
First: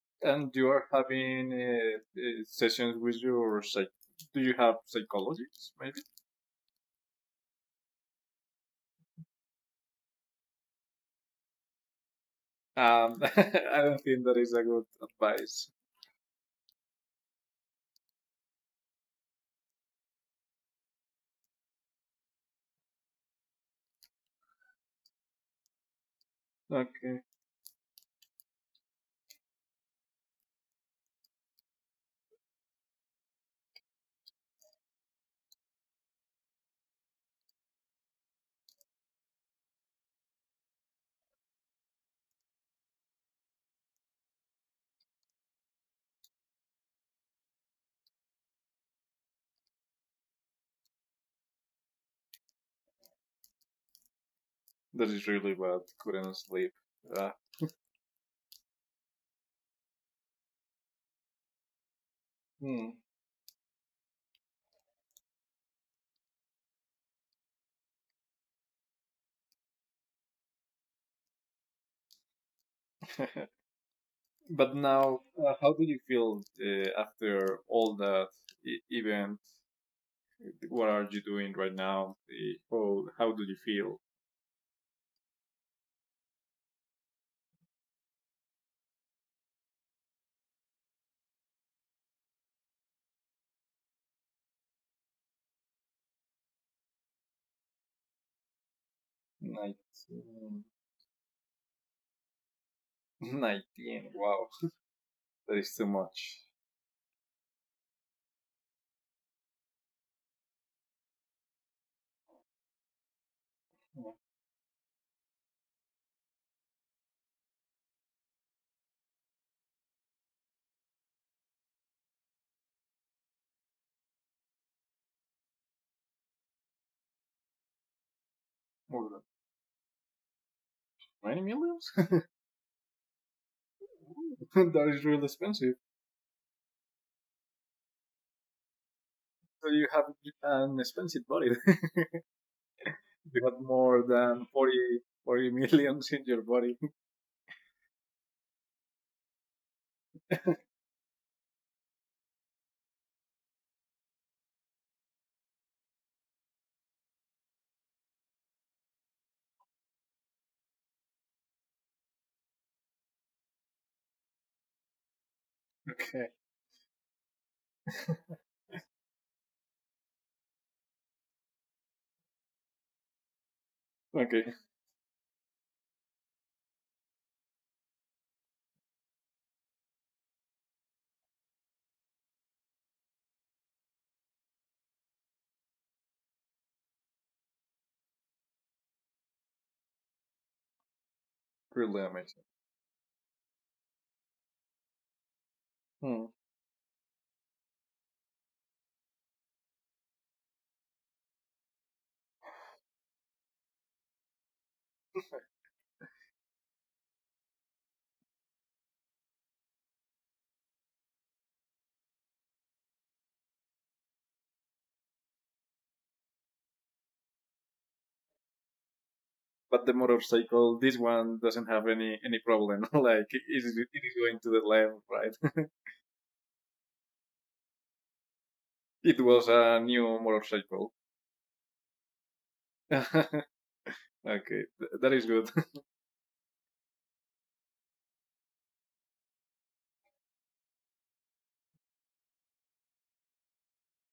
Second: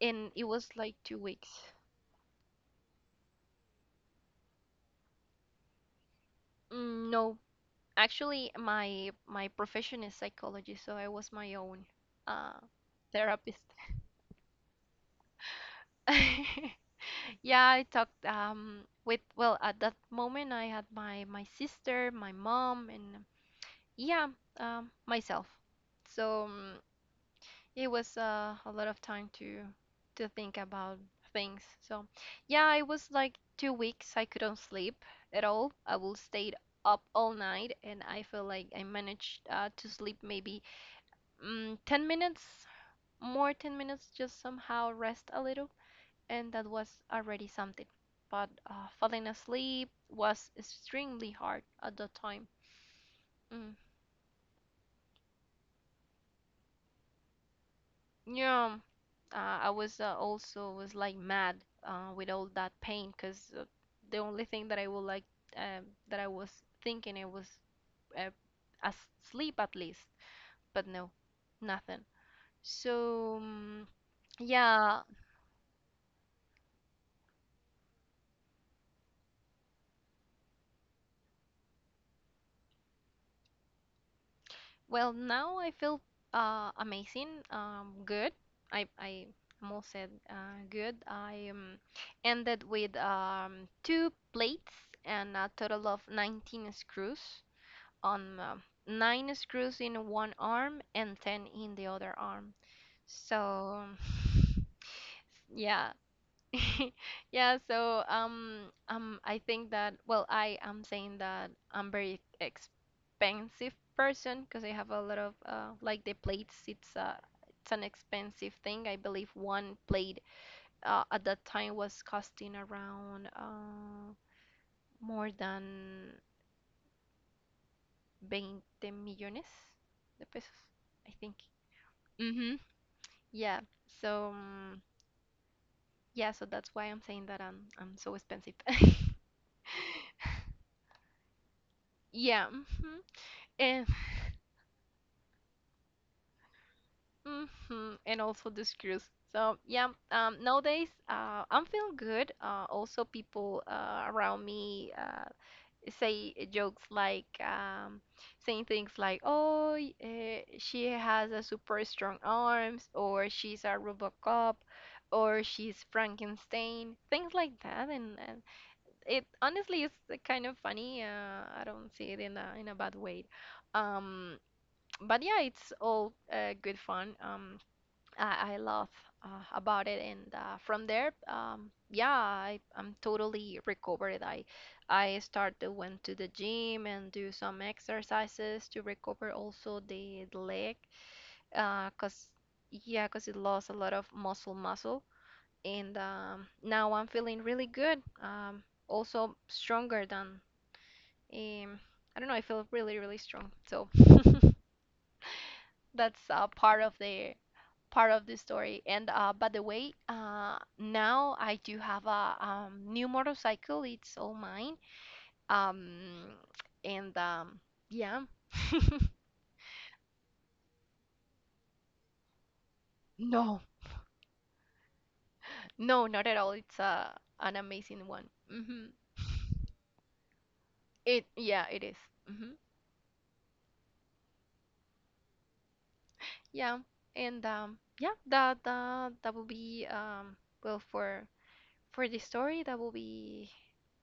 and it And you was are like two having weeks. Sessions with your psych. Do you have psychologists? Maybe. No, actually, my profession is psychology, so I was my own uh, <laughs> therapist. I don't think that is a good advice. <laughs> Yeah, I talked with, well, at that moment I had my sister, my mom, and yeah, myself. So. Okay, It was a lot of time to think about things. So, yeah, it was like 2 weeks I couldn't sleep at all. I will stayed up all night, and I feel like I managed to sleep maybe 10 minutes, more 10 minutes, just somehow rest a little, and that was already something. But falling asleep was extremely hard at the time. Mm. that is really bad. Couldn't sleep. Ah, Yeah, I was also was like mad with all that hmm. pain because the only thing that I would like that I was thinking it was uh, asleep at least, but no, nothing. So <laughs> But yeah, now, how do you feel after all that event? What are you doing right now? How do you feel? well now I feel amazing, good. I am all said good. I ended with two plates and a total of 19 screws. On nine screws in one 19. arm and 10 in the other arm. <laughs> So, 19. Wow, that <laughs> is too yeah. much. <laughs> Yeah, so I think that, well, I am saying that I'm very expensive person because I have a lot of like the plates it's an expensive thing. I believe one plate at that time was costing around more than 20 More than millones de pesos, I 20 think. millions. Mm-hmm. Yeah. So <laughs> That is really expensive. yeah, so that's why I'm saying that I'm so expensive. <laughs> So you have an expensive body. <laughs> Yeah. Mhm. You have And more than forty millions <laughs> in your body. and also the screws. So yeah, nowadays I'm feeling good. Also, people around me say jokes like, saying things like, "Oh, she has a super strong arms," or "She's a Robocop," or "She's Okay. Frankenstein," things like that. And, it honestly is kind of funny. I don't see it in a bad way. Um, Okay, but yeah, it's all good fun. I love about it, and from there, yeah, I'm totally recovered. I start to went to the gym and do some exercises to recover also the leg, really cause amazing. yeah, cause it lost a lot of muscle. And Hmm. Now I'm feeling really good. Also stronger than um, I don't know. I feel really, really strong. So that's part of the story. And by the way, now I do have a new motorcycle. It's all mine. Um, and yeah, But the motorcycle, this one doesn't have any problem. <laughs> Like it is, no, it is going to the left, right? no, not at all. It's an amazing one. Hmm. <laughs> It was a new motorcycle. It Yeah, it is. Mm-hmm. <laughs> Okay, that is good. Yeah, and yeah, that will be well, for the story that will be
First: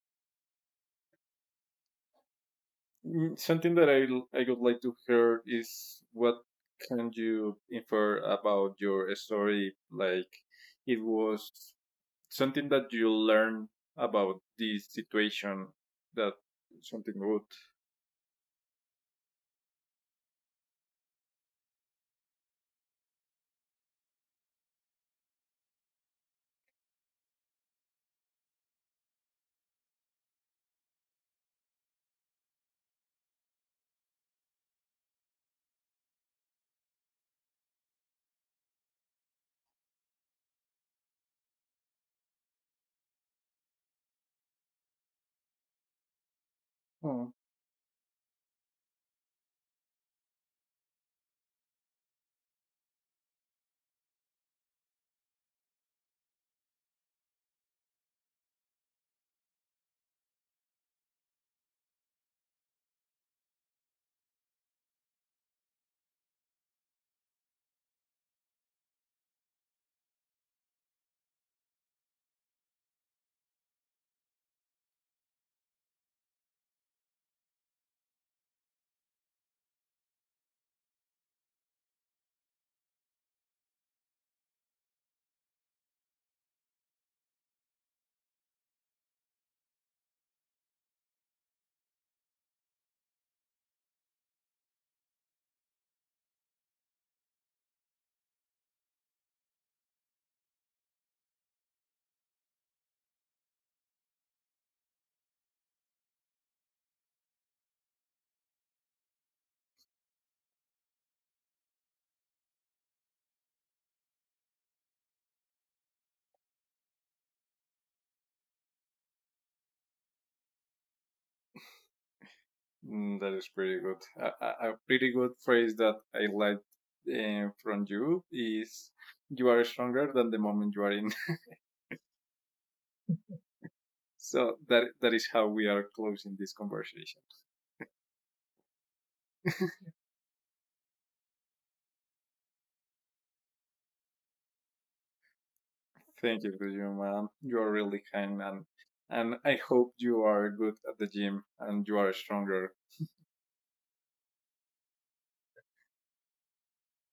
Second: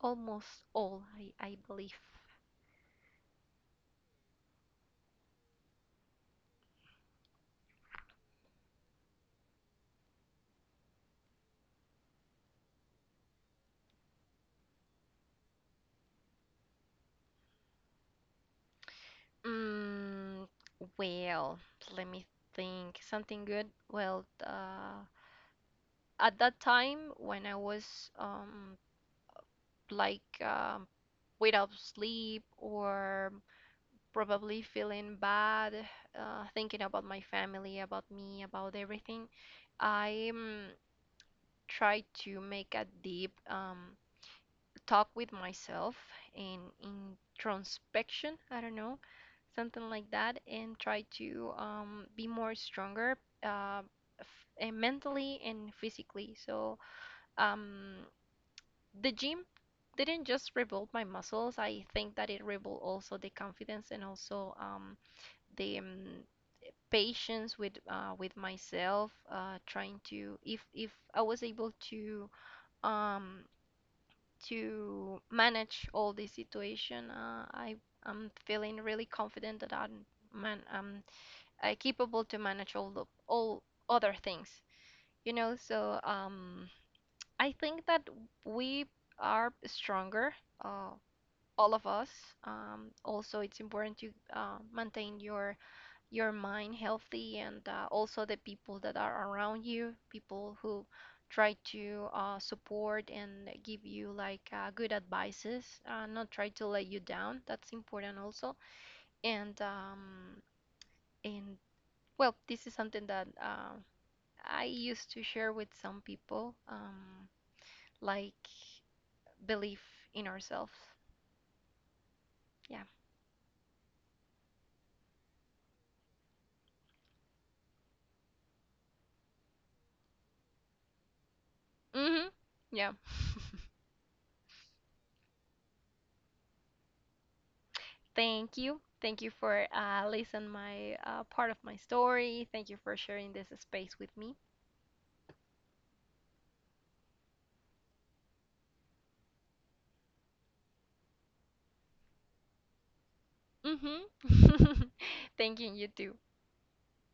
almost all I believe. Something that I would like to hear is what can you infer about your story? Like it was something that you learned about this situation that something good. Mm, well, let me think something good. Well, at that time when I was like um without sleep or probably feeling bad, thinking about my family, about me, about everything, I try to make a deep talk with myself in Mm. introspection. I don't know, something like that, and try to be more stronger uh, f- mentally and physically. So um, the gym didn't just rebuild my muscles. I think that it rebuilt also the confidence, and also the patience with myself. Trying to, if I was able to um, manage all this situation. I'm feeling really confident that I'm capable to manage all other things. You know, so I think that we are stronger, uh, all of us. Also, it's important to maintain your mind healthy, and also the people that are around you, people who try to support and give you like good advices, not try to let you down. That's important also. And and well, this is something that I used to share with some people, like, belief in ourselves. Yeah. That is pretty good. A pretty good phrase that I like from you is "You are stronger than the moment you are in." <laughs> Mm-hmm. Yeah. So that is how we are closing this conversation. Thank you. Thank you for listening my part of my story. Thank you for sharing this space with me. Thank you, Guju, man. You are really kind, man. And I hope you are good at the gym and you are stronger. Mm-hmm. <laughs> Thank you, you too.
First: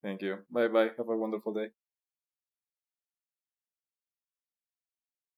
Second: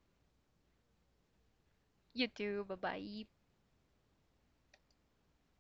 Thank you. Bye bye. Have a wonderful day. You too. Bye bye.